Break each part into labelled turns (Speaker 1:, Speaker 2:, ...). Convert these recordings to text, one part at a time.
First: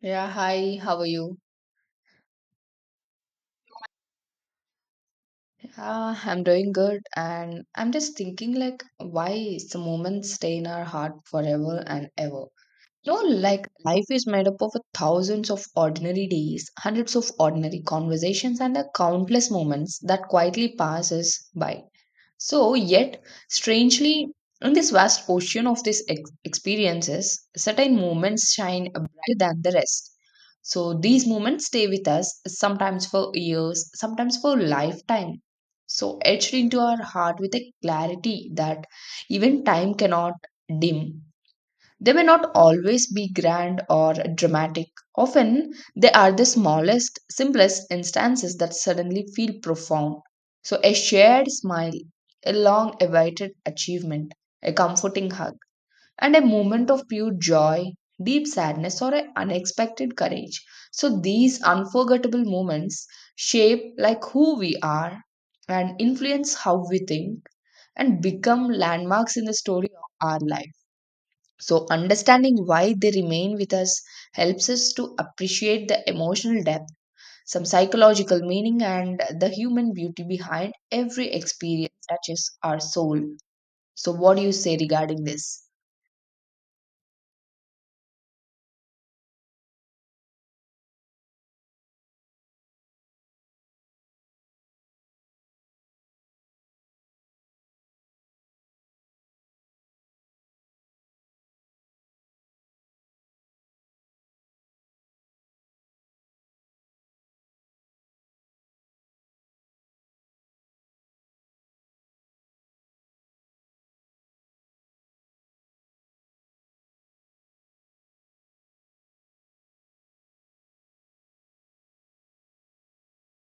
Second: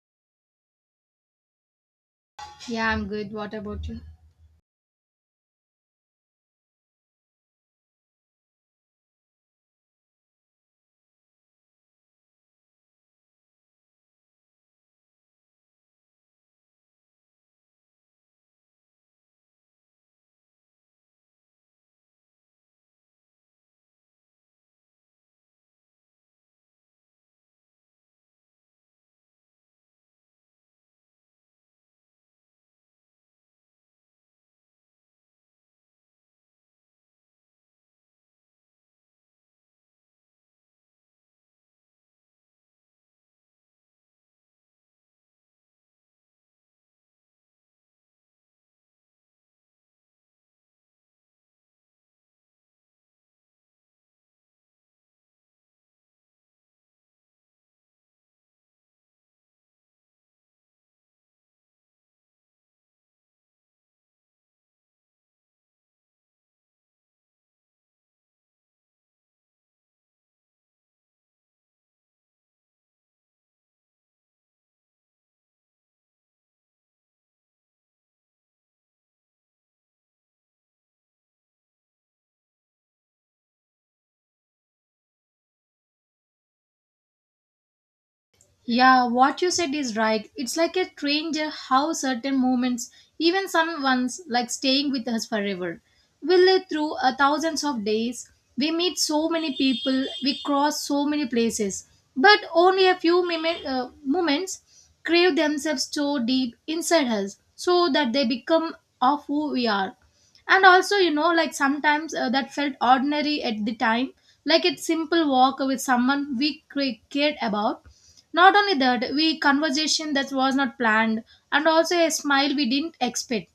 Speaker 1: Yeah, hi, how are you?
Speaker 2: Yeah, I'm good. What about you?
Speaker 1: Yeah, I'm doing good and I'm just thinking like why some moments stay in our heart forever and ever. You know, like life is made up of thousands of ordinary days, hundreds of ordinary conversations and a countless moments that quietly passes by. So, yet, strangely, in this vast ocean of these experiences, certain moments shine brighter than the rest. So, these moments stay with us sometimes for years, sometimes for lifetime. So, etched into our heart with a clarity that even time cannot dim. They may not always be grand or dramatic. Often, they are the smallest, simplest instances that suddenly feel profound. So, a shared smile, a long awaited achievement, a comforting hug, and a moment of pure joy, deep sadness, or an unexpected courage. So, these unforgettable moments shape like who we are and influence how we think and become landmarks in the story of our life. So, understanding why they remain with us helps us to appreciate the emotional depth, some psychological meaning, and the human beauty behind every experience touches our soul. So, what do you say regarding this?
Speaker 2: Yeah, what you said is right. It's like a stranger how certain moments, even some ones like staying with us forever, will live through a thousands of days. We meet so many people, we cross so many places, but only a few moments crave themselves so deep inside us so that they become of who we are. And also, you know, like sometimes that felt ordinary at the time, like a simple walk with someone we cared about. Not only that, we conversation that was not planned, and also a smile we didn't expect.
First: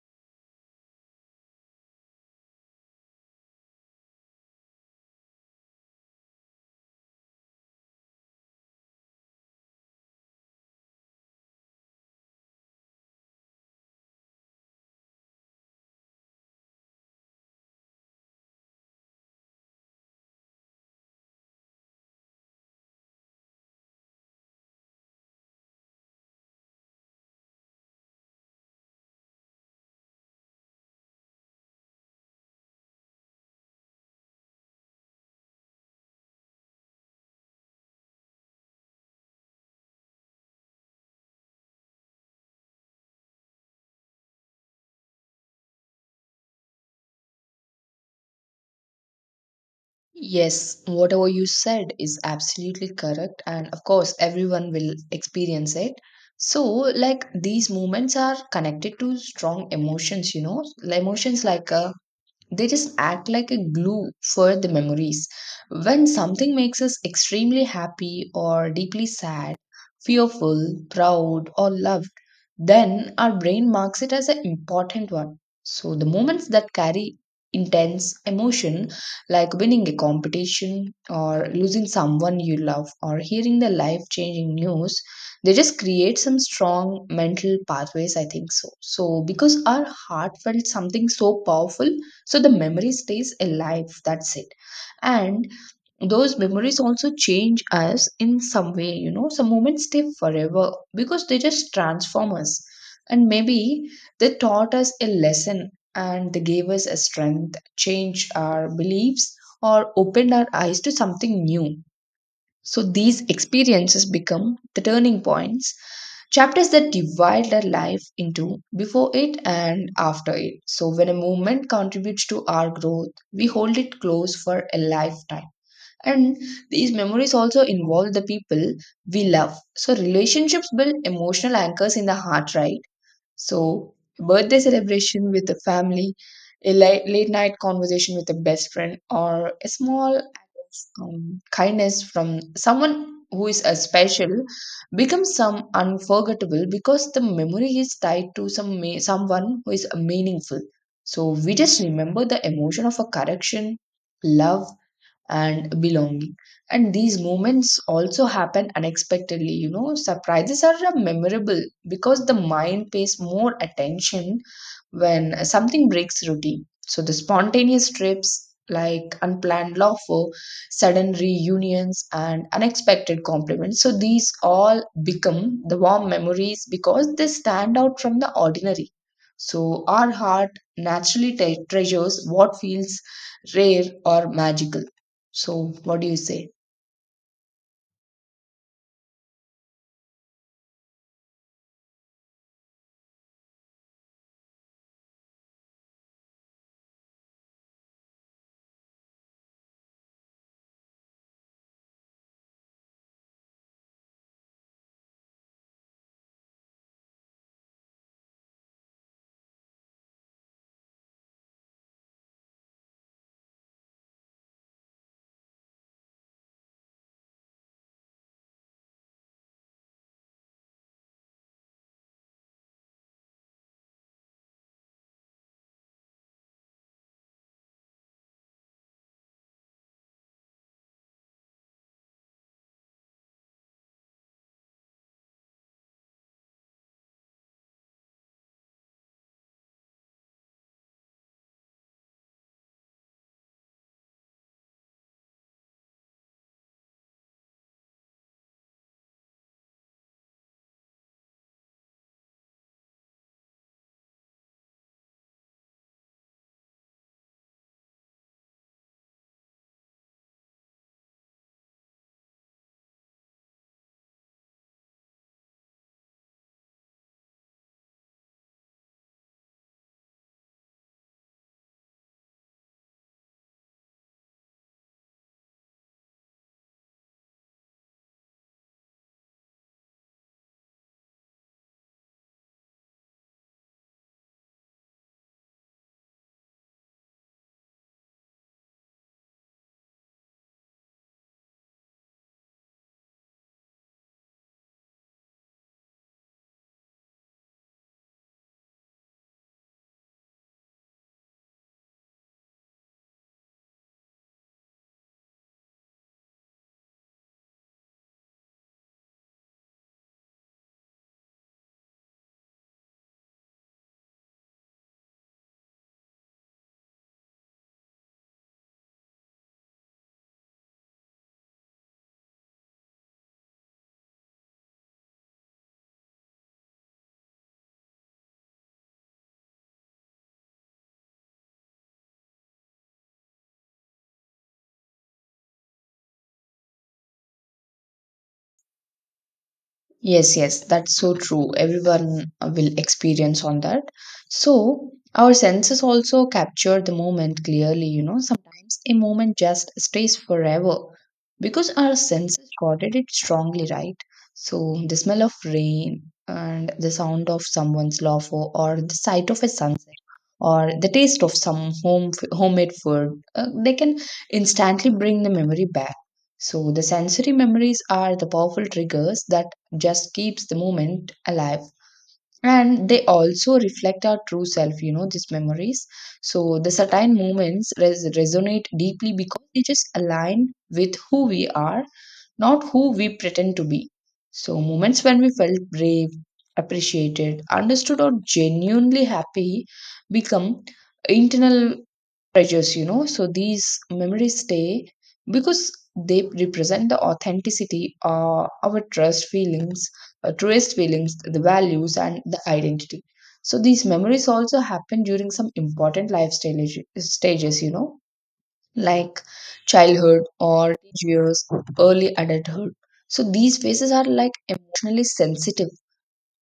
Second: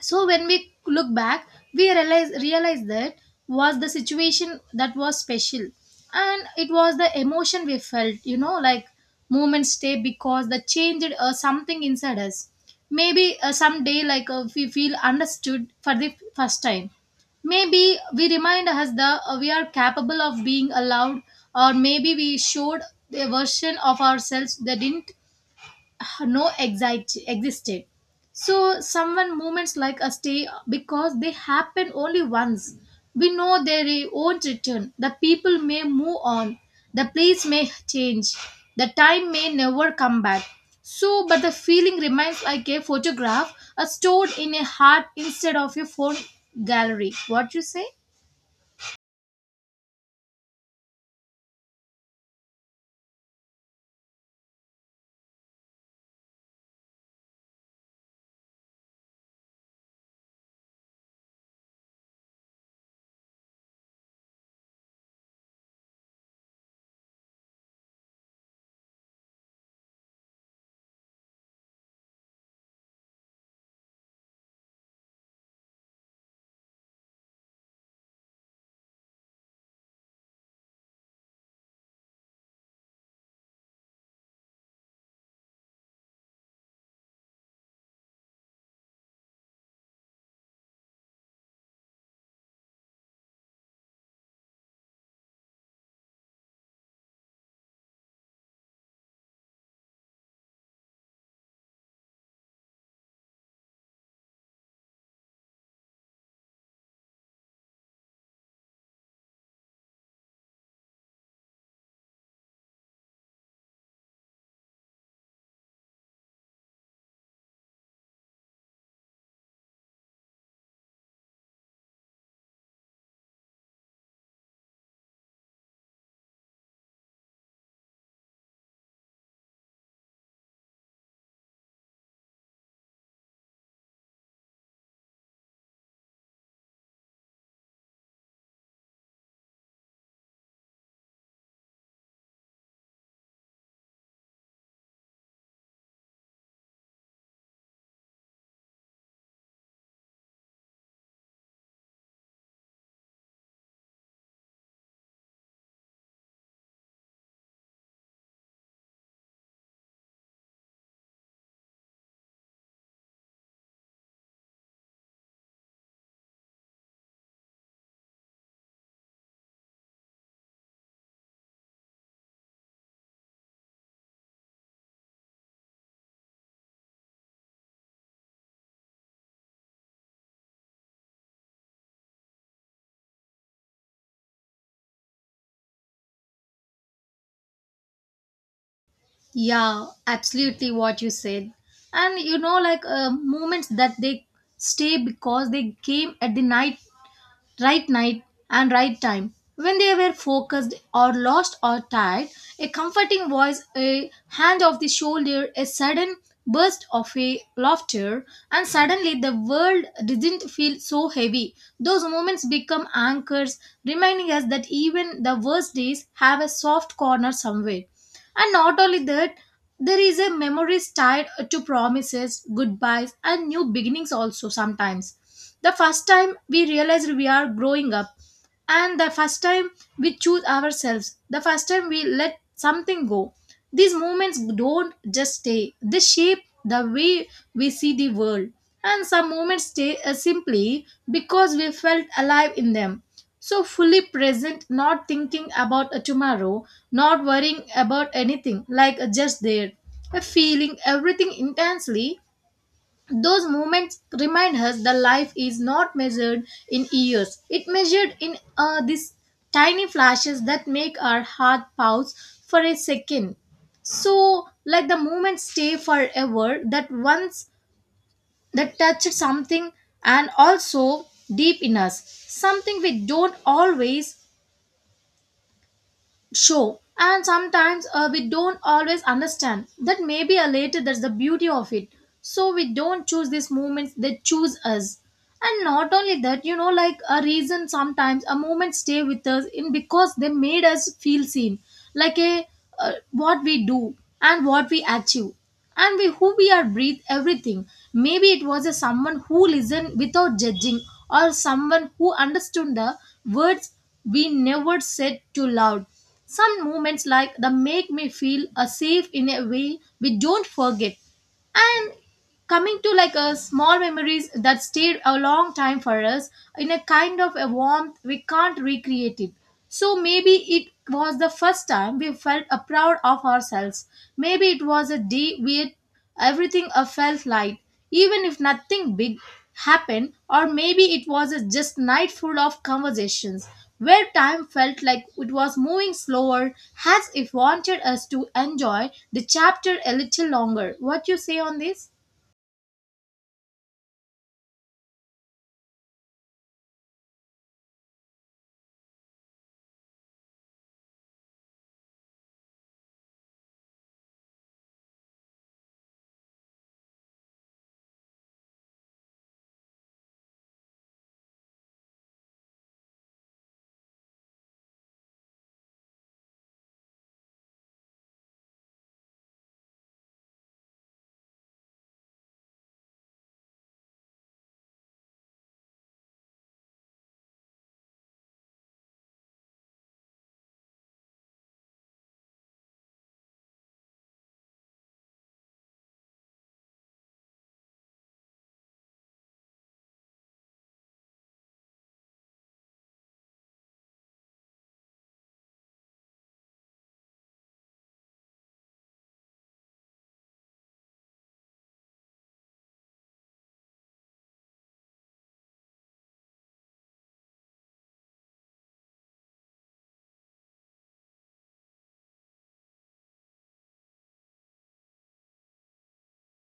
Speaker 2: So when we look back, we realize that was the situation that was special, and it was the emotion we felt, you know, like moments stay because that changed something inside us. Maybe someday we feel understood for the first time. Maybe we remind us that we are capable of being allowed, or maybe we showed a version of ourselves that didn't no exit existed. So someone moments like a stay because they happen only once. We know they won't return. The people may move on, the place may change, the time may never come back. So but the feeling remains like a photograph a stored in a heart instead of a phone gallery. What you say?
Speaker 1: Yes, whatever you said is absolutely correct, and of course, everyone will experience it. So, like these moments are connected to strong emotions, you know, emotions like they just act like a glue for the memories. When something makes us extremely happy or deeply sad, fearful, proud, or loved, then our brain marks it as an important one. So the moments that carry intense emotion, like winning a competition or losing someone you love or hearing the life changing news, they just create some strong mental pathways, I think so. So, because our heart felt something so powerful, so the memory stays alive, that's it. And those memories also change us in some way, you know. Some moments stay forever because they just transform us, and maybe they taught us a lesson and they gave us a strength, changed our beliefs, or opened our eyes to something new. So these experiences become the turning points, chapters that divide our life into before it and after it. So when a movement contributes to our growth, we hold it close for a lifetime. And these memories also involve the people we love. So relationships build emotional anchors in the heart, right? So, birthday celebration with the family, a late night conversation with a best friend, or a small act of kindness from someone who is a special becomes some unforgettable because the memory is tied to someone who is meaningful. So, we just remember the emotion of a correction, love, and belonging. And these moments also happen unexpectedly. You know, surprises are memorable because the mind pays more attention when something breaks routine. So the spontaneous trips like unplanned laughter, sudden reunions, and unexpected compliments. So these all become the warm memories because they stand out from the ordinary. So our heart naturally treasures what feels rare or magical. So, what do you say?
Speaker 2: Yeah, absolutely, what you said. And you know, like moments that they stay because they came at the night, right night and right time. When they were focused or lost or tired, a comforting voice, a hand of the shoulder, a sudden burst of a laughter, and suddenly the world didn't feel so heavy. Those moments become anchors, reminding us that even the worst days have a soft corner somewhere. And not only that, there is a memories tied to promises, goodbyes, and new beginnings also sometimes. The first time we realize we are growing up, and the first time we choose ourselves, the first time we let something go. These moments don't just stay, they shape the way we see the world. And some moments stay simply because we felt alive in them. So fully present, not thinking about a tomorrow, not worrying about anything, like a just there, a feeling everything intensely. Those moments remind us that life is not measured in years. It measured in these tiny flashes that make our heart pause for a second. So let the moment stay forever. That once that touched something, and also deep in us, something we don't always show, and sometimes we don't always understand that maybe a later that's the beauty of it. So we don't choose these moments, they choose us. And not only that, you know, like a reason sometimes a moment stay with us in because they made us feel seen. Like a what we do and what we achieve and we who we are breathe everything. Maybe it was a someone who listened without judging, or someone who understood the words we never said too loud. Some moments like the make me feel a safe in a way we don't forget. And coming to like a small memories that stayed a long time for us in a kind of a warmth we can't recreate it. So maybe it was the first time we felt a proud of ourselves. Maybe it was a day where everything felt light, even if nothing big happened. Or maybe it was a just night full of conversations where time felt like it was moving slower, as if wanted us to enjoy the chapter a little
Speaker 1: Yes, yes,
Speaker 2: longer.
Speaker 1: that's
Speaker 2: What
Speaker 1: so
Speaker 2: you say
Speaker 1: true.
Speaker 2: on this?
Speaker 1: Everyone will experience on that. So, our senses also capture the moment clearly, you know. Sometimes a moment just stays forever because our senses recorded it strongly, right? So, the smell of rain and the sound of someone's laugh or the sight of a sunset or the taste of some homemade food, they can instantly bring the memory back. So, the sensory memories are the powerful triggers that just keeps the moment alive, and they also reflect our true self, you know, these memories. So the certain moments resonate deeply because they just align with who we are, not who we pretend to be. So moments when we felt brave, appreciated, understood, or genuinely happy become internal treasures, you know. So these memories stay because they represent the authenticity, truest feelings, the values, and the identity. So these memories also happen during some important stages, you know, like childhood or teenage years, early adulthood. So these phases are like emotionally sensitive,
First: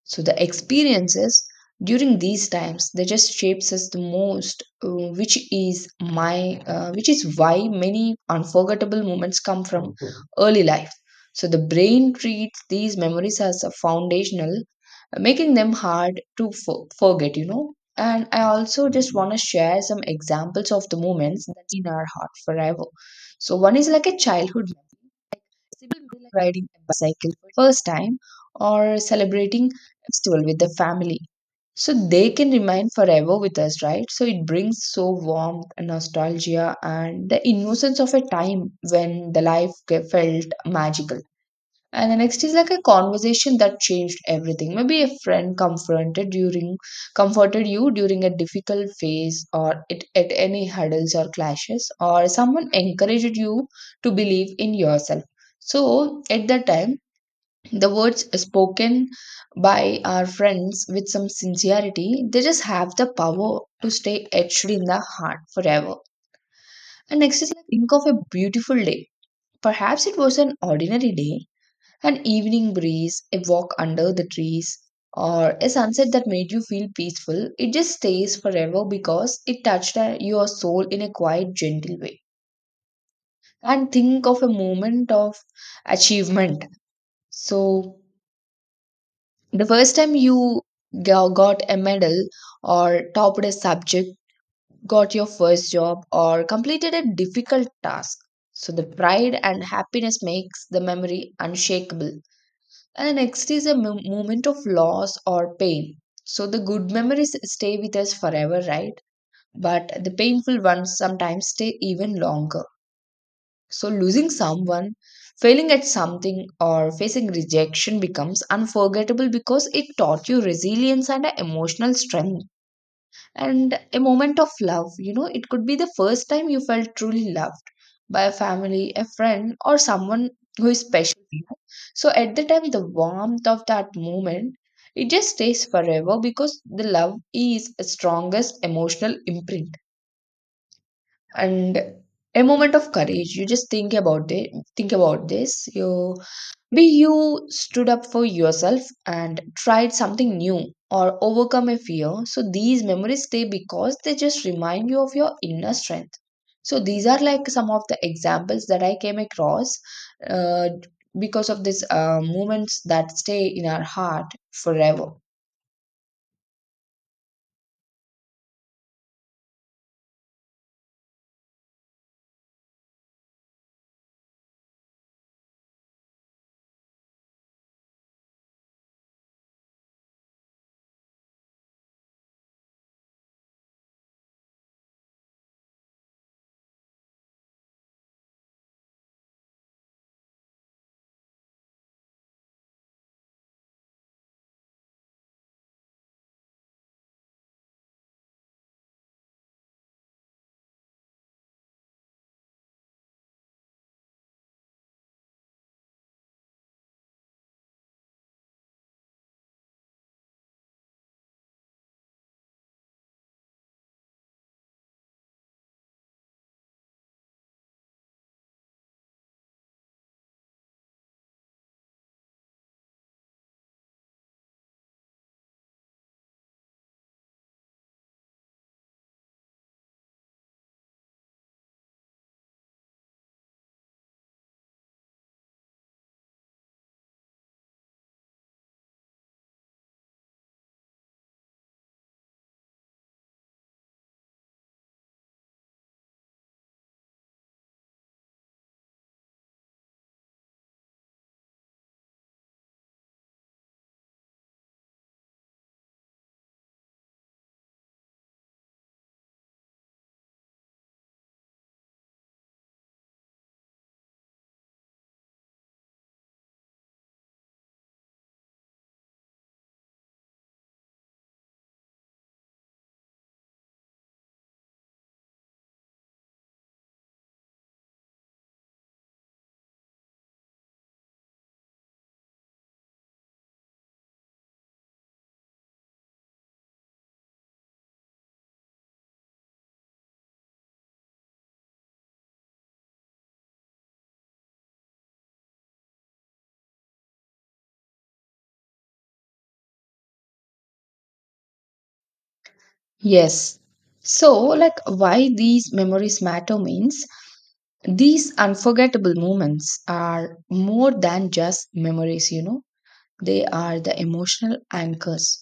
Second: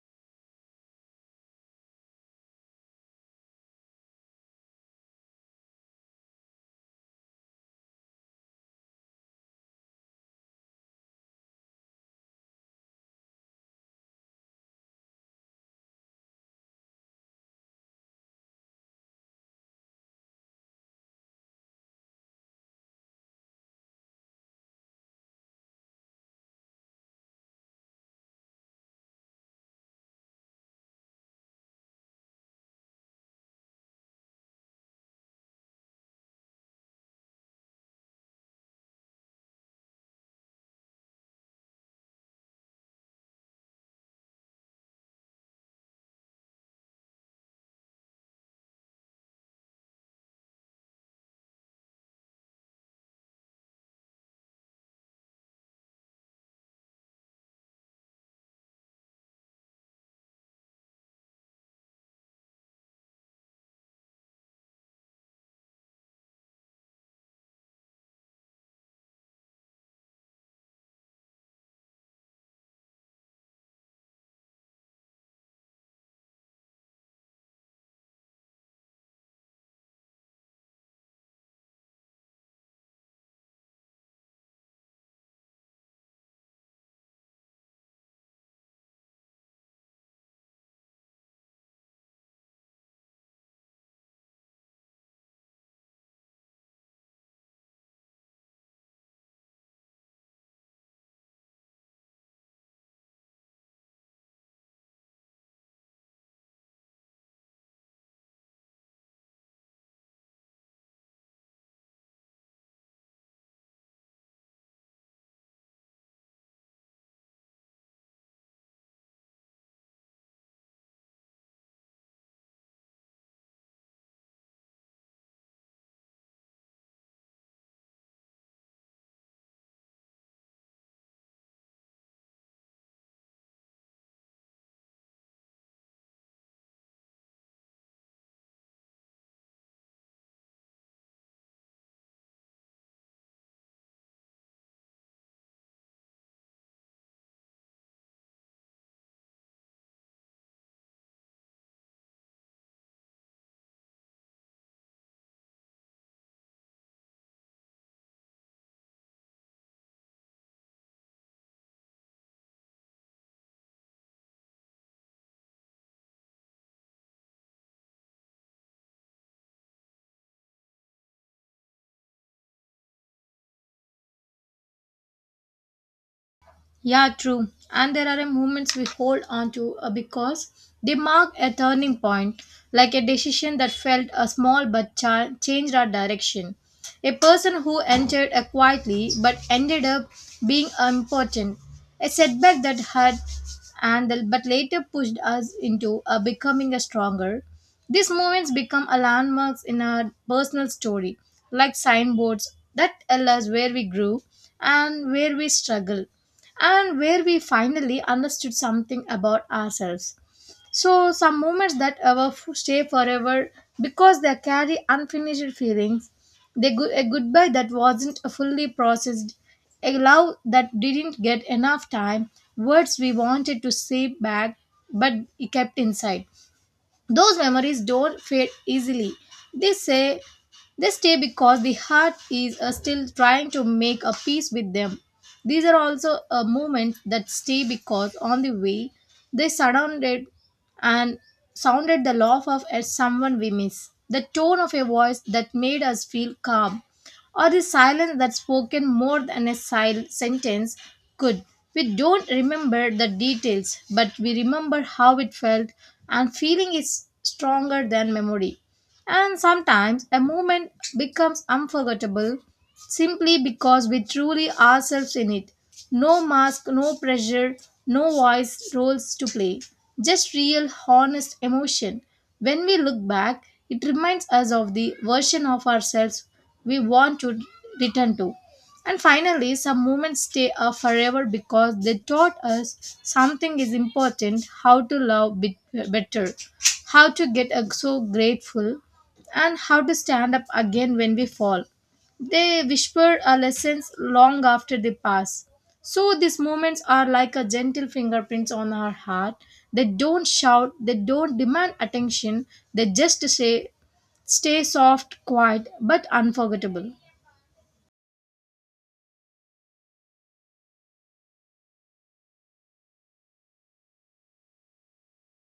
Speaker 1: so the experiences during these times they just shapes us the most, which is why many unforgettable moments come from Mhm. early life. So the brain treats these memories as a foundational, making them hard to forget. You know. And I also just want to share some examples of the moments that in our heart forever. So one is like a childhood simple memory like riding a bicycle for the first time or celebrating a festival with the family. So they can remain forever with us, right? So it brings so warmth and nostalgia and the innocence of a time when the life felt magical. And the next is like a conversation that changed everything. Maybe a friend confronted during comforted you during a difficult phase or it, at any hurdles or clashes, or someone encouraged you to believe in yourself. So at that time, the words spoken by our friends with some sincerity, they just have the power to stay etched in the heart forever. And next is like think of a beautiful day. Perhaps it was an ordinary day, an evening breeze, a walk under the trees, or a sunset that made you feel peaceful. It just stays forever because it touched your soul in a quiet, gentle way. And think of a moment of achievement. So, the first time you got a medal or topped a subject, got your first job, or completed a difficult task. So, the pride and happiness makes the memory unshakable. And next is a moment of loss or pain. So the good memories stay with us forever, right? But the painful ones sometimes stay even longer. So losing someone, failing at something, or facing rejection becomes unforgettable because it taught you resilience and a emotional strength, and a moment of love. You know, it could be the first time you felt truly loved by a family, a friend, or someone who is special. To you. So at the time, the warmth of that moment, it just stays forever because the love is the strongest emotional imprint, and a moment of courage. You just think about it. Think about this. You stood up for yourself and tried something new or overcome a fear. So these memories stay because they just remind you of your inner strength. So these are like some of the examples that I came across uh, because of these moments that stay in our heart forever.
Speaker 2: Yeah, true. And there are moments we hold on to because they mark a turning point, like a decision that felt a small but changed our direction. A person who entered a quietly but ended up being important. A setback that had and but later pushed us into a becoming a stronger. These moments become a landmarks in our personal story, like signboards that tell us where we grew, and where we struggle, and where we finally understood something about ourselves. So, some moments that stay forever because they carry unfinished feelings, they a goodbye that wasn't fully processed, a love that didn't get enough time, words we wanted to say back but kept inside. Those memories don't fade easily. They say they stay because the heart is still trying to make a peace with them. These are also moments that stay because on the way they surrounded and sounded the laugh of at someone we miss. The tone of a voice that made us feel calm, or the silence that spoken more than a sentence could. We don't remember the details, but we remember how it felt, and feeling is stronger than memory. And sometimes a moment becomes unforgettable simply because we truly ourselves in it. No mask, no pressure, no voice roles to play. Just real, honest emotion. When we look back, it reminds us of the version of ourselves we want to return to. And finally, some moments stay up forever because they taught us something is important, how to love bit better, how to get so grateful, and how to stand up again when we fall. They whisper our lessons long after they pass. So these moments are like a gentle fingerprints on our heart. They don't shout, they don't demand attention, they just
Speaker 1: Yes.
Speaker 2: say,
Speaker 1: So,
Speaker 2: stay
Speaker 1: like,
Speaker 2: soft,
Speaker 1: why
Speaker 2: quiet,
Speaker 1: these
Speaker 2: but
Speaker 1: memories matter
Speaker 2: unforgettable.
Speaker 1: means these unforgettable moments are more than just memories, you know. They are the emotional anchors.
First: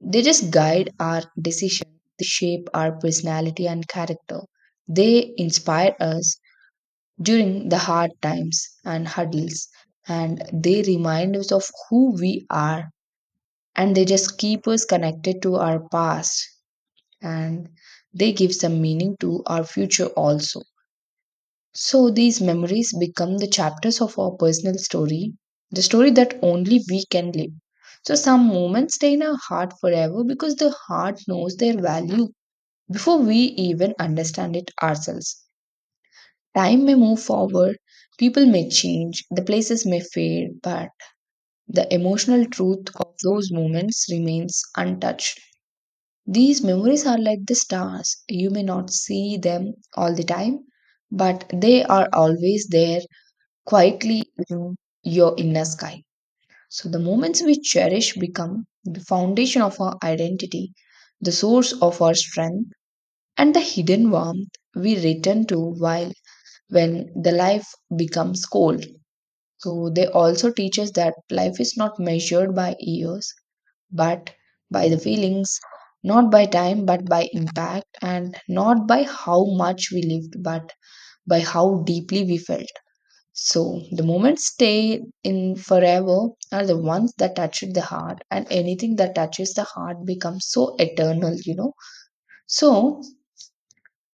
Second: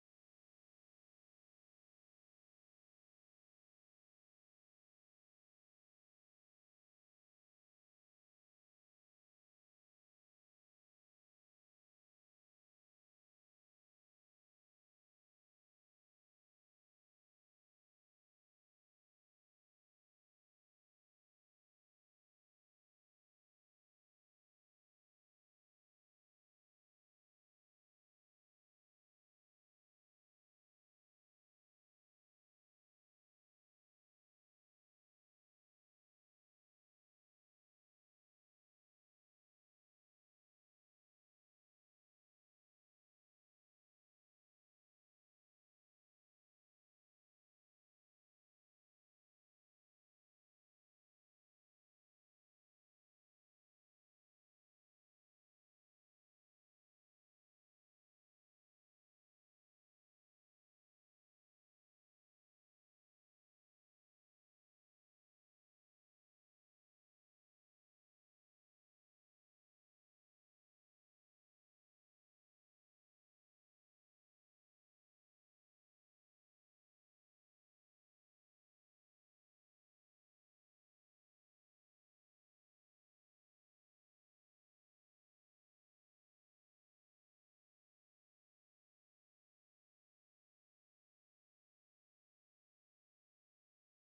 Speaker 1: They just guide our decision, they shape our personality and character. They inspire us during the hard times and hurdles, and they remind us of who we are. And they just keep us connected to our past, and they give some meaning to our future also. So these memories become the chapters of our personal story, the story that only we can live. So some moments stay in our heart forever because the heart knows their value before we even understand it ourselves. Time may move forward, people may change, the places may fade, but the emotional truth of those moments remains untouched. These memories are like the stars. You may not see them all the time, but they are always there, quietly you your inner sky. So the moments we cherish become the foundation of our identity, the source of our strength, and the hidden warmth we return to while when the life becomes cold. So they also teach us that life is not measured by years, but by the feelings, not by time, but by impact, and not by how much we lived, but by how deeply we felt. So the moments stay in forever are the ones that touch the heart, and anything that touches the heart becomes so eternal, you know. So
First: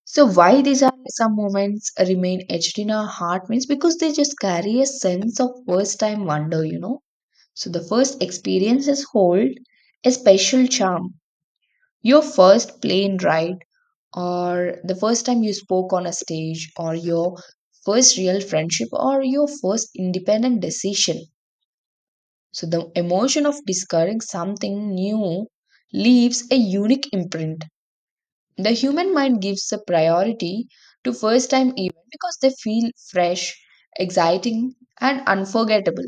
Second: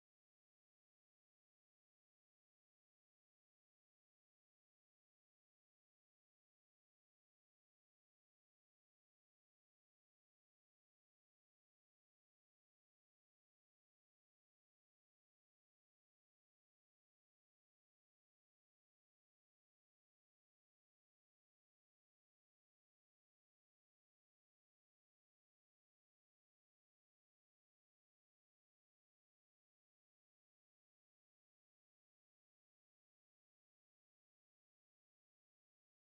Speaker 1: so why these are some moments remain etched in our heart means because they just carry a sense of first time wonder, you know. So the first experiences hold a special charm. Your first plane ride or the first time you spoke on a stage or your first real friendship or your first independent decision. So the emotion of discovering something new leaves a unique imprint. The human mind gives a priority to first time events because they feel fresh, exciting, and unforgettable.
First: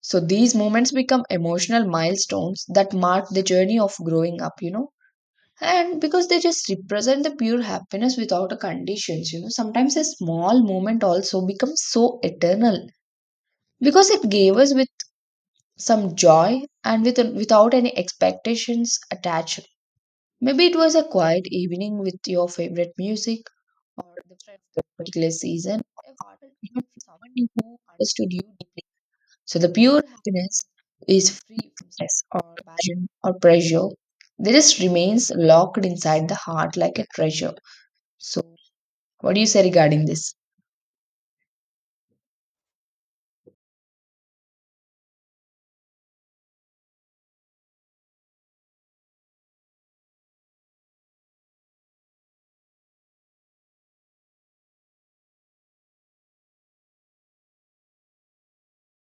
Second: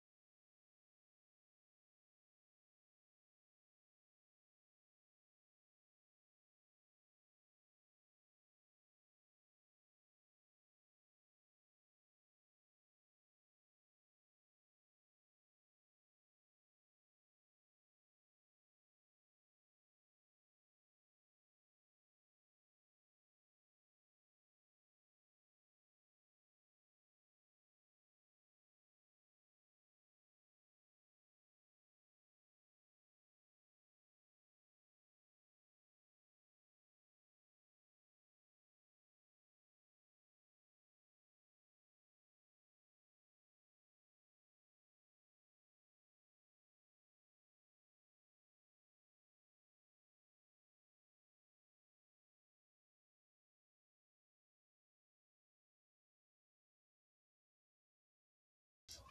Speaker 1: So these moments become emotional milestones that mark the journey of growing up, you know. And because they just represent the pure happiness without a conditions, you know, sometimes a small moment also becomes so eternal because it gave us with some joy and without any expectations attached. Maybe it was a quiet evening with your favorite music or the friend of that particular season, or a heartfelt moment with someone who understood you deeply. So the pure happiness is free from stress or passion or pressure. This remains locked inside the heart like a treasure. So, what do you say regarding this?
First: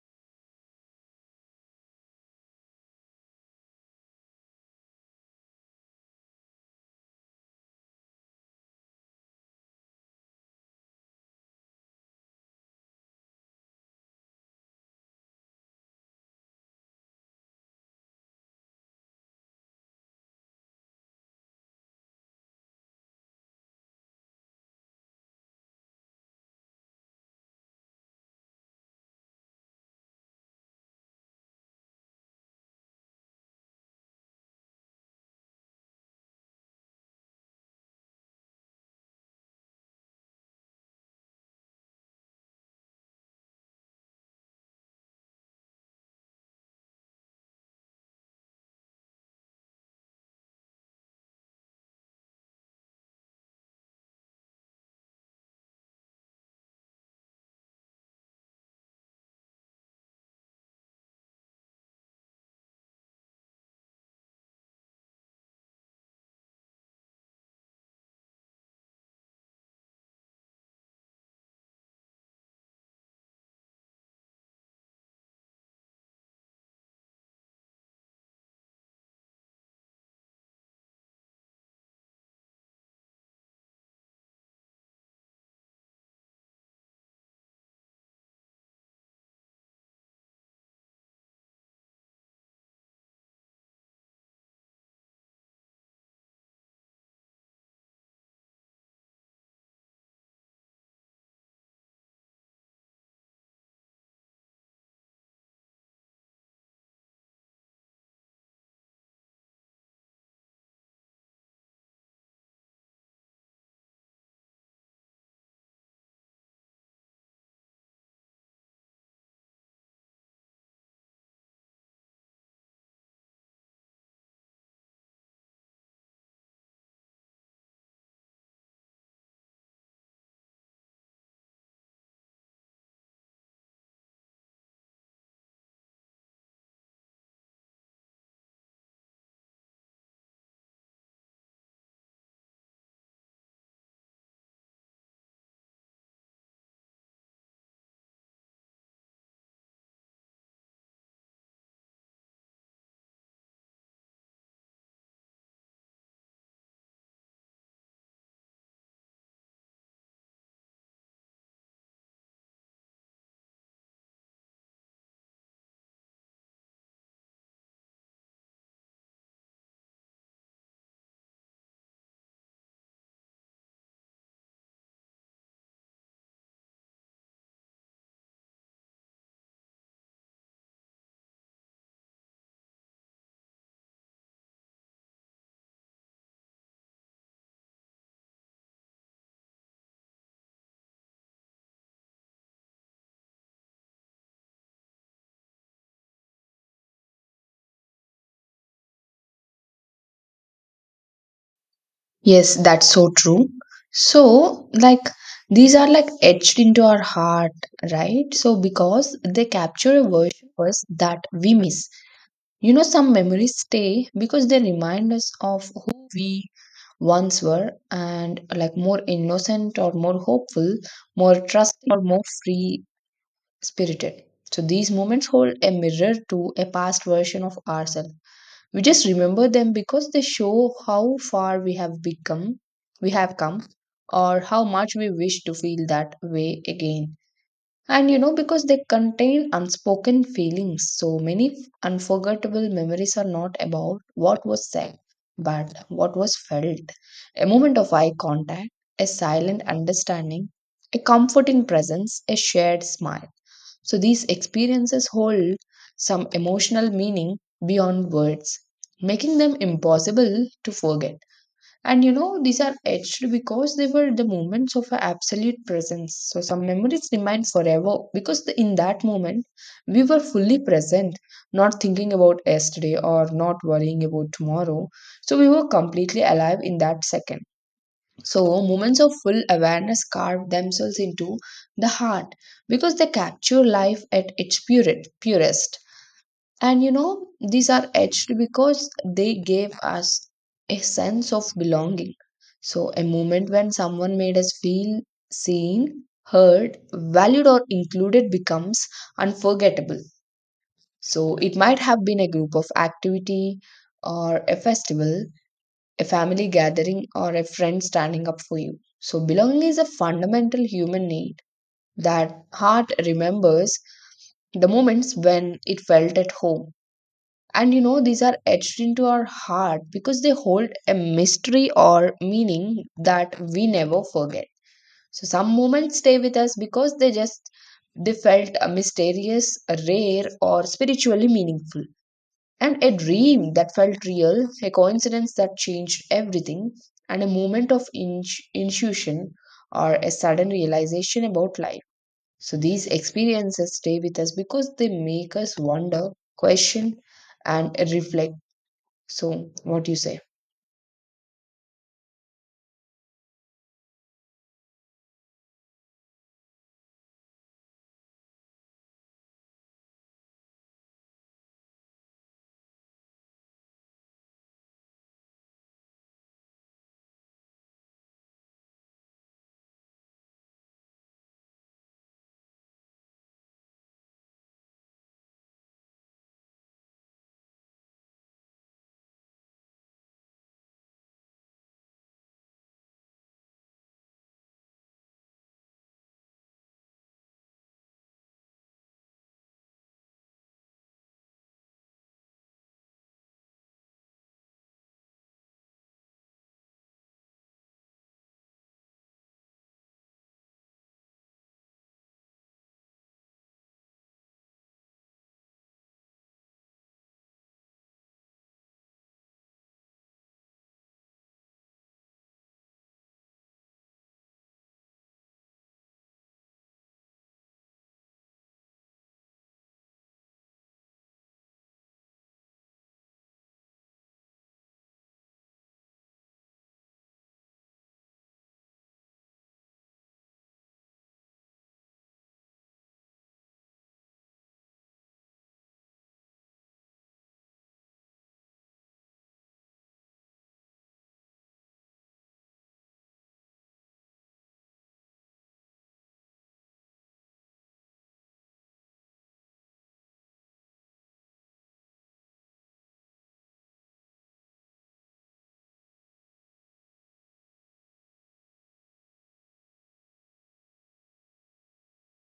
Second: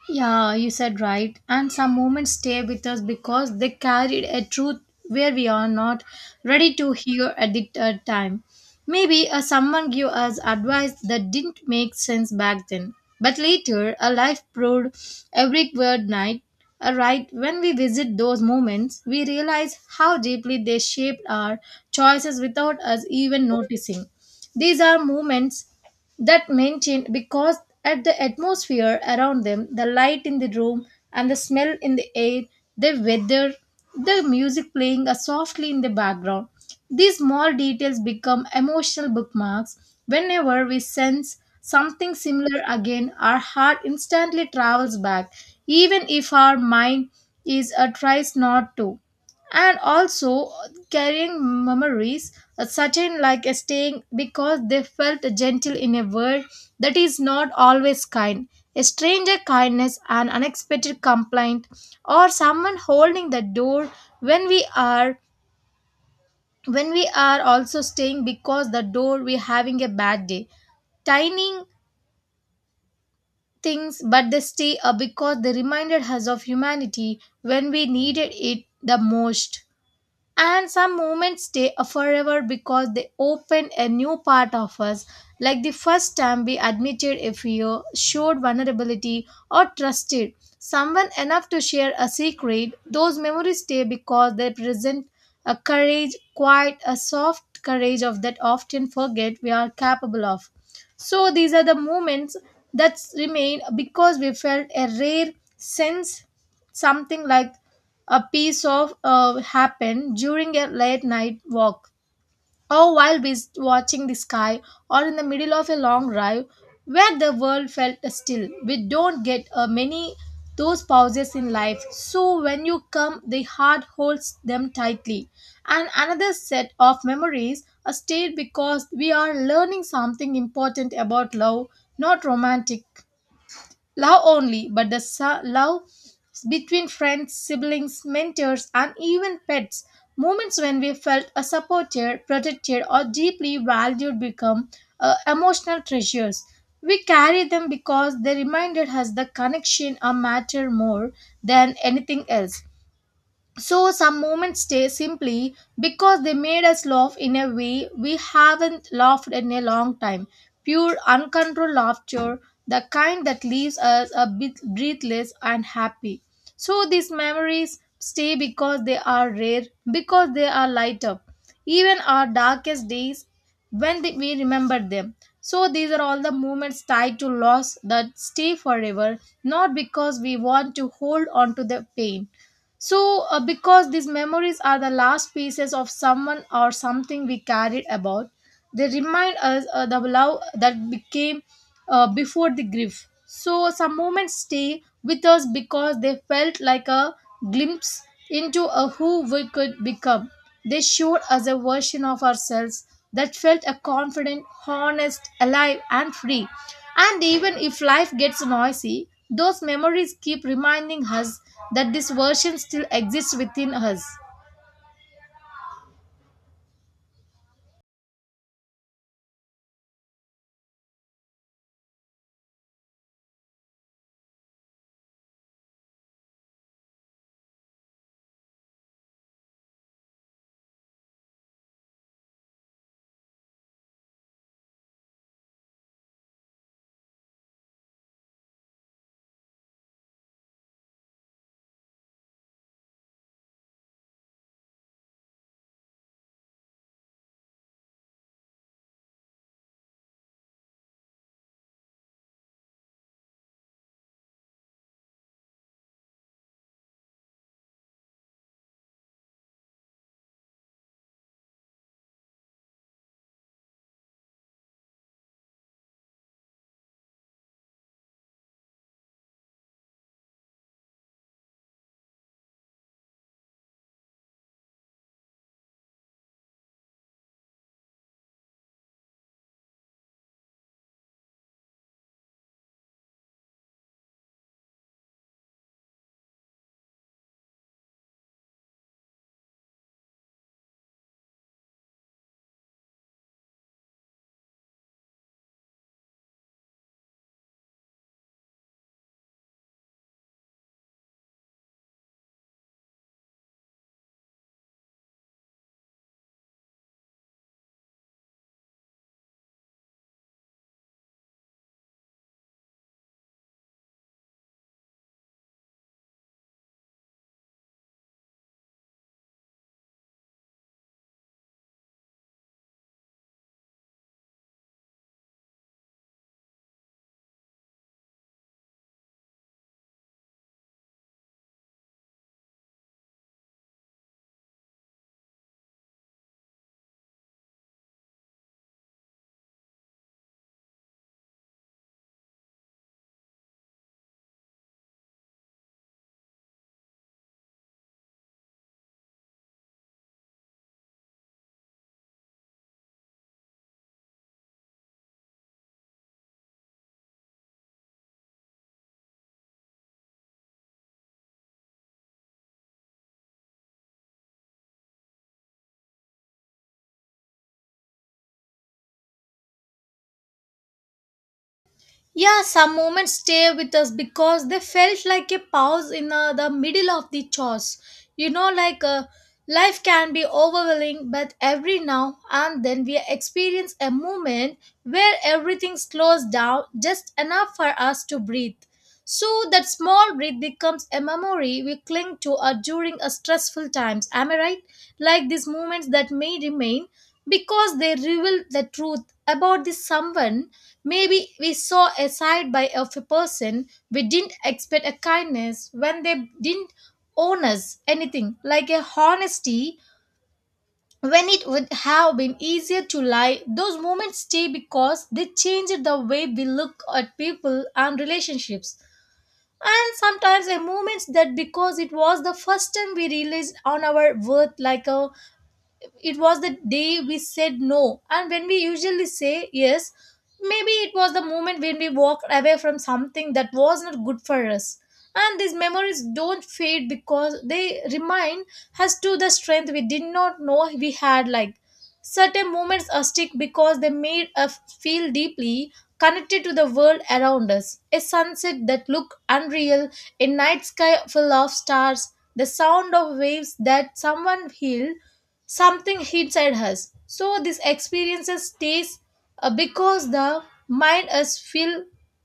Speaker 2: Yeah, you said right. And some moments stay with us because they carried a truth where we are not ready to hear at the time. Maybe someone gave us advice that didn't make sense back then. But later, a life proved every word night. Right, when we visit those moments, we realize how deeply they shaped our choices without us even noticing. These are moments that maintained because at the atmosphere around them, the light in the room and the smell in the air, the weather, the music playing softly in the background. These small details become emotional bookmarks. Whenever we sense something similar again, our heart instantly travels back, even if our mind is tries not to. And also carrying memories certain like a staying because they felt gentle in a world that is not always kind. A stranger kindness, an unexpected complaint, or someone holding the door when we are, when we are also staying because the door we having a bad day. Tiny things, but they stay because they reminded us of humanity when we needed it the most. And some moments stay forever because they open a new part of us, like the first time we admitted a fear, showed vulnerability, or trusted someone enough to share a secret. Those memories stay because they present a courage, quite a soft courage of that often forget we are capable of. So these are the moments that remain because we felt a rare sense something like a piece of happened during a late night walk, or while watching the sky, or in the middle of a long drive where the world felt still. We don't get many those pauses in life, so when you come the heart holds them tightly. And another set of memories are stayed because we are learning something important about love, not romantic love only, but the love between friends, siblings, mentors, and even pets. Moments when we felt supported, protected, or deeply valued become emotional treasures. We carry them because they reminded us the connection a matter more than anything else. So some moments stay simply because they made us laugh in a way we haven't laughed in a long time. Pure uncontrolled laughter, the kind that leaves us a bit breathless and happy. So these memories stay because they are rare, because they are lighter. Even our darkest days when we remember them. So these are all the moments tied to loss that stay forever, not because we want to hold on to the pain, so, because these memories are the last pieces of someone or something we carried about, they remind us the love that became before the grief. So, some moments stay with us because they felt like a glimpse into a who we could become. They showed us a version of
Speaker 1: Yes,
Speaker 2: ourselves
Speaker 1: that's so
Speaker 2: that
Speaker 1: true.
Speaker 2: felt a confident,
Speaker 1: So, like,
Speaker 2: honest,
Speaker 1: these
Speaker 2: alive,
Speaker 1: are like
Speaker 2: and free.
Speaker 1: etched into our
Speaker 2: And
Speaker 1: heart,
Speaker 2: even if life
Speaker 1: right?
Speaker 2: gets
Speaker 1: So,
Speaker 2: noisy,
Speaker 1: because they
Speaker 2: those
Speaker 1: capture a
Speaker 2: memories keep
Speaker 1: version of us
Speaker 2: reminding
Speaker 1: that
Speaker 2: us
Speaker 1: we miss.
Speaker 2: that this version
Speaker 1: You know,
Speaker 2: still
Speaker 1: some
Speaker 2: exists
Speaker 1: memories
Speaker 2: within us.
Speaker 1: stay because they remind us of who we once were and like more innocent or more hopeful, more trusting or more free spirited. So these moments hold a mirror to a past version of ourselves. We just remember them because they show how far we have come, or how much we wish to feel that way again. And you know, because they contain unspoken feelings, so many unforgettable memories are not about what was said, but what was felt. A moment of eye contact, a silent understanding, a comforting presence, a shared smile. So these experiences hold some emotional meaning beyond words, making them impossible to forget. And you know, these are etched because they were the moments of a absolute presence. So some memories remain forever because the, in that moment we were fully present, not thinking about yesterday or not worrying about tomorrow. So we were completely alive in that second. So moments of full awareness carve themselves into the heart because they capture life at its purest. And you know, these are etched because they gave us a sense of belonging. So, a moment when someone made us feel seen, heard, valued, or included becomes unforgettable. So, it might have been a group of activity or a festival, a family gathering, or a friend standing up for you. So, belonging is a fundamental human need that heart remembers the moments when it felt at home. And you know, these are etched into our heart because they hold a mystery or meaning that we never forget. So some moments stay with us because they just they felt mysterious, rare, or spiritually meaningful. And a dream that felt real, a coincidence that changed everything, and a moment of intuition or a sudden realization about life. So these experiences stay with us because they make us wonder, question, and reflect. So, what do you say?
Speaker 2: Yeah, some moments stay with us because they felt like a pause in the middle of the chores. You know, like life can be overwhelming, but every now and then we experience a moment where everything slows down just enough for us to breathe. So that small breath becomes a memory we cling to during a stressful times. Am I right? Like these moments that may remain because they reveal the truth about the someone. Maybe we saw a side by of a person we didn't expect, a kindness when they didn't own us anything, like a honesty when it would have been easier to lie. Those moments stay because they changed the way we look at people and relationships. And sometimes a moment that because it was the first time we realized on our worth, like a it was the day we said no. And when we usually say yes, maybe it was the moment when we walked away from something that was not good for us. And these memories don't fade because they remind us to the strength we did not know we had. Like certain moments are stick because they made us feel deeply connected to the world around us. A sunset that looked unreal, a night sky full of stars, the sound of waves that someone healed, something inside us. So this experiences stays because the mind is feel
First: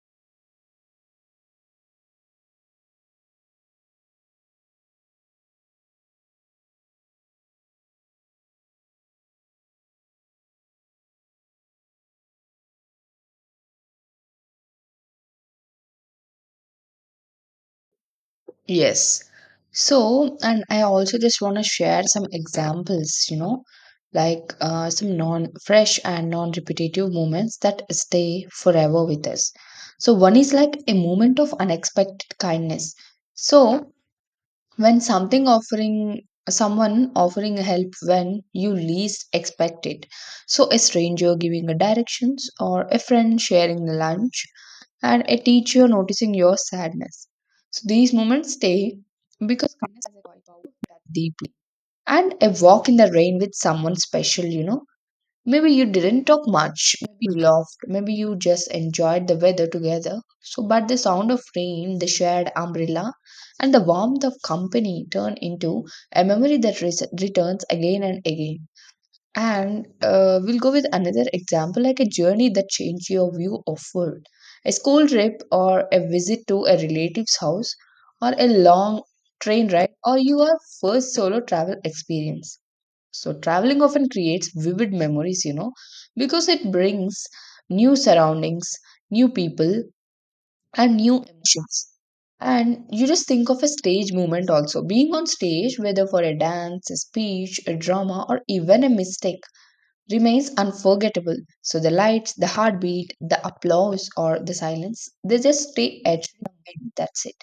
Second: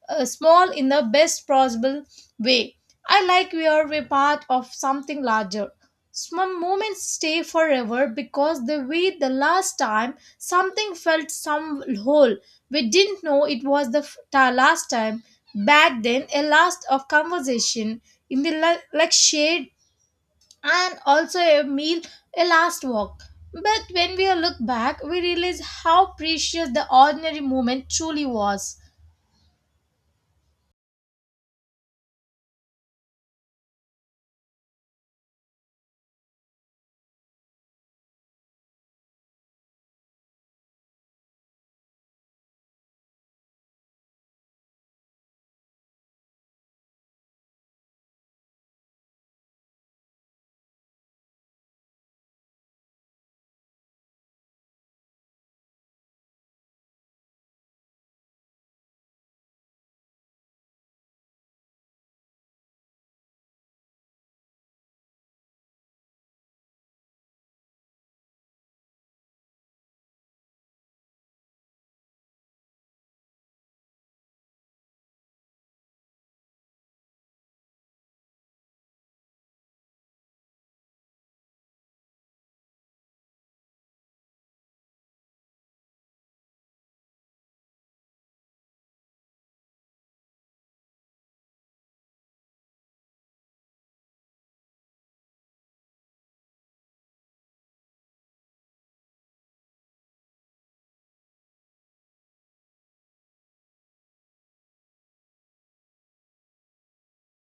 Speaker 2: small in the best possible way. I like we are a part of something larger. Some moments stay forever because the way the last time something felt some whole. We didn't know it was the last time. Back then, a last of conversation in the like
Speaker 1: Yes.
Speaker 2: shared
Speaker 1: So, and I
Speaker 2: and
Speaker 1: also
Speaker 2: also
Speaker 1: just want
Speaker 2: a
Speaker 1: to
Speaker 2: meal,
Speaker 1: share some
Speaker 2: a last walk.
Speaker 1: examples, you know,
Speaker 2: But when we
Speaker 1: like
Speaker 2: look back,
Speaker 1: some
Speaker 2: we
Speaker 1: non
Speaker 2: realize
Speaker 1: fresh
Speaker 2: how
Speaker 1: and non
Speaker 2: precious the
Speaker 1: repetitive
Speaker 2: ordinary
Speaker 1: moments that
Speaker 2: moment truly
Speaker 1: stay
Speaker 2: was.
Speaker 1: forever with us. So, one is like a moment of unexpected kindness. So, when something offering someone offering help when you least expect it. So, a stranger giving a directions or a friend sharing the lunch and a teacher noticing your sadness. So these moments stay because kindness has a quiet power that deeply. And a walk in the rain with someone special, you know. Maybe you didn't talk much, maybe you laughed, maybe you just enjoyed the weather together. So, but the sound of rain, the shared umbrella, and the warmth of company turn into a memory that returns again and again. And we'll go with another example like a journey that changed your view of world, a school trip or a visit to a relative's house or a long train ride or your first solo travel experience. So traveling often creates vivid memories, you know, because it brings new surroundings, new people, and new emotions. And you just think of a stage moment also. Being on stage, whether for a dance, a speech, a drama, or even a mistake remains unforgettable. So the lights, the heartbeat, the applause, or the silence, they just stay etched in our mind. That's it.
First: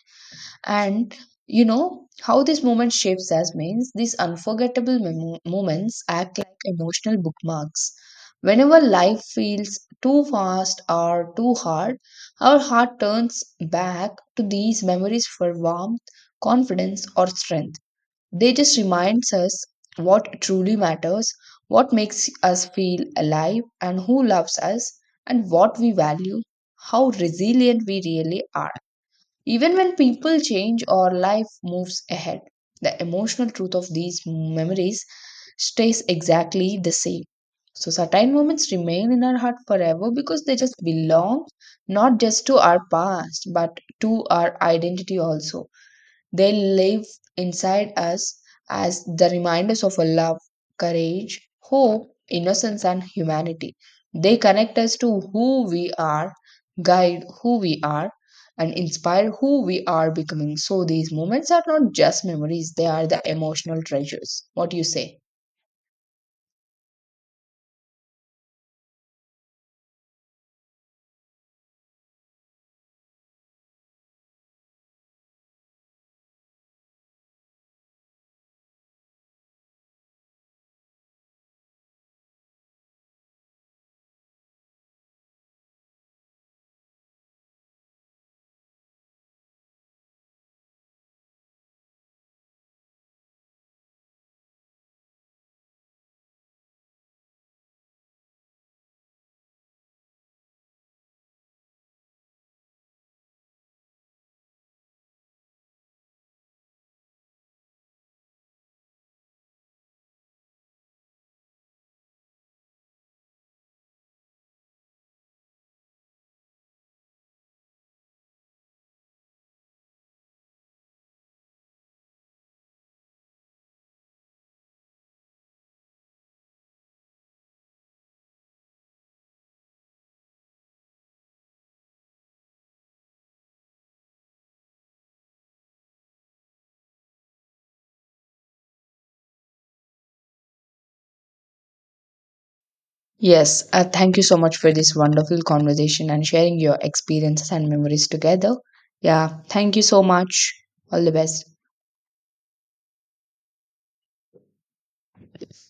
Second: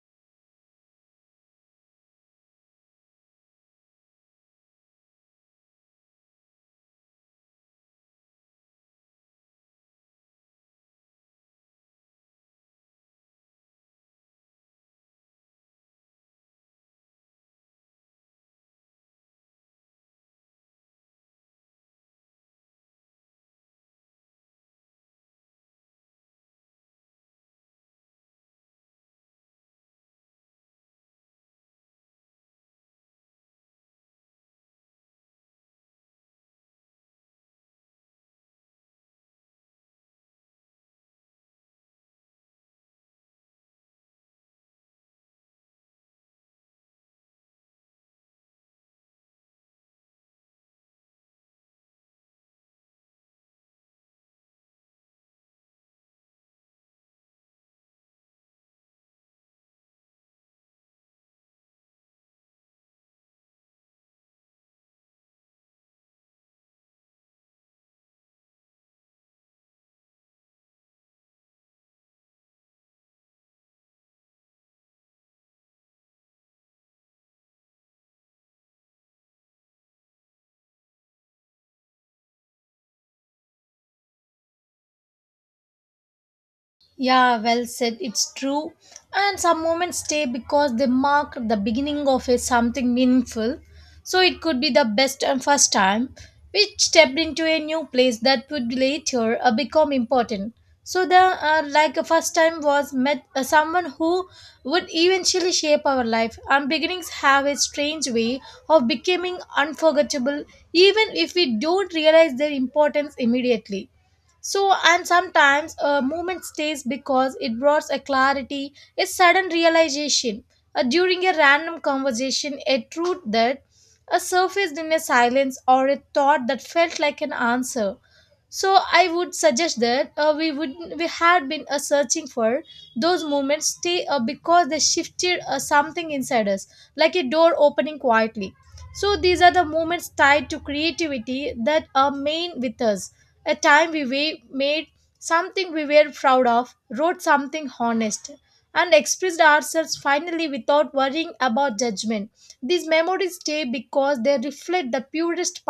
Speaker 1: And you know how this moment shapes us means these unforgettable moments act like emotional bookmarks. Whenever life feels too fast or too hard, our heart turns back to these memories for warmth, confidence, or strength. They just reminds us what truly matters, what makes us feel alive and who loves us and what we value, how resilient we really are. Even when people change or life moves ahead, the emotional truth of these memories stays exactly the same. So certain moments remain in our heart forever because they just belong not just to our past but to our identity also. They live inside us as the reminders of our love, courage, hope, innocence, and humanity. They connect us to who we are, guide who we are, and inspire who we are becoming. So these moments are not just memories, they are the emotional treasures. What do you say?
Speaker 2: Yeah, well said. It's true. And some moments stay because they mark the beginning of a something meaningful. So it could be the best and first time which stepped into a new place that would later become important. So the like a first time was met someone who would eventually shape our life. And beginnings have a strange way of becoming unforgettable, even if we don't realize their importance immediately. So, and sometimes a moment stays because it brought a clarity, a sudden realization, during a random conversation, a truth that surfaced in a silence or a thought that felt like an answer. So I would suggest that we would we had been searching for. Those moments stay because they shifted something inside us, like a door opening quietly. So these are the moments tied to creativity that are main with us, a
Speaker 1: Yes,
Speaker 2: time we
Speaker 1: thank you so much for
Speaker 2: made
Speaker 1: this wonderful
Speaker 2: something we were
Speaker 1: conversation and
Speaker 2: proud
Speaker 1: sharing
Speaker 2: of,
Speaker 1: your
Speaker 2: wrote
Speaker 1: experiences
Speaker 2: something
Speaker 1: and memories
Speaker 2: honest,
Speaker 1: together.
Speaker 2: and
Speaker 1: Yeah,
Speaker 2: expressed
Speaker 1: thank you
Speaker 2: ourselves
Speaker 1: so
Speaker 2: finally
Speaker 1: much.
Speaker 2: without
Speaker 1: All the
Speaker 2: worrying
Speaker 1: best.
Speaker 2: about judgment. These memories stay because they reflect the purest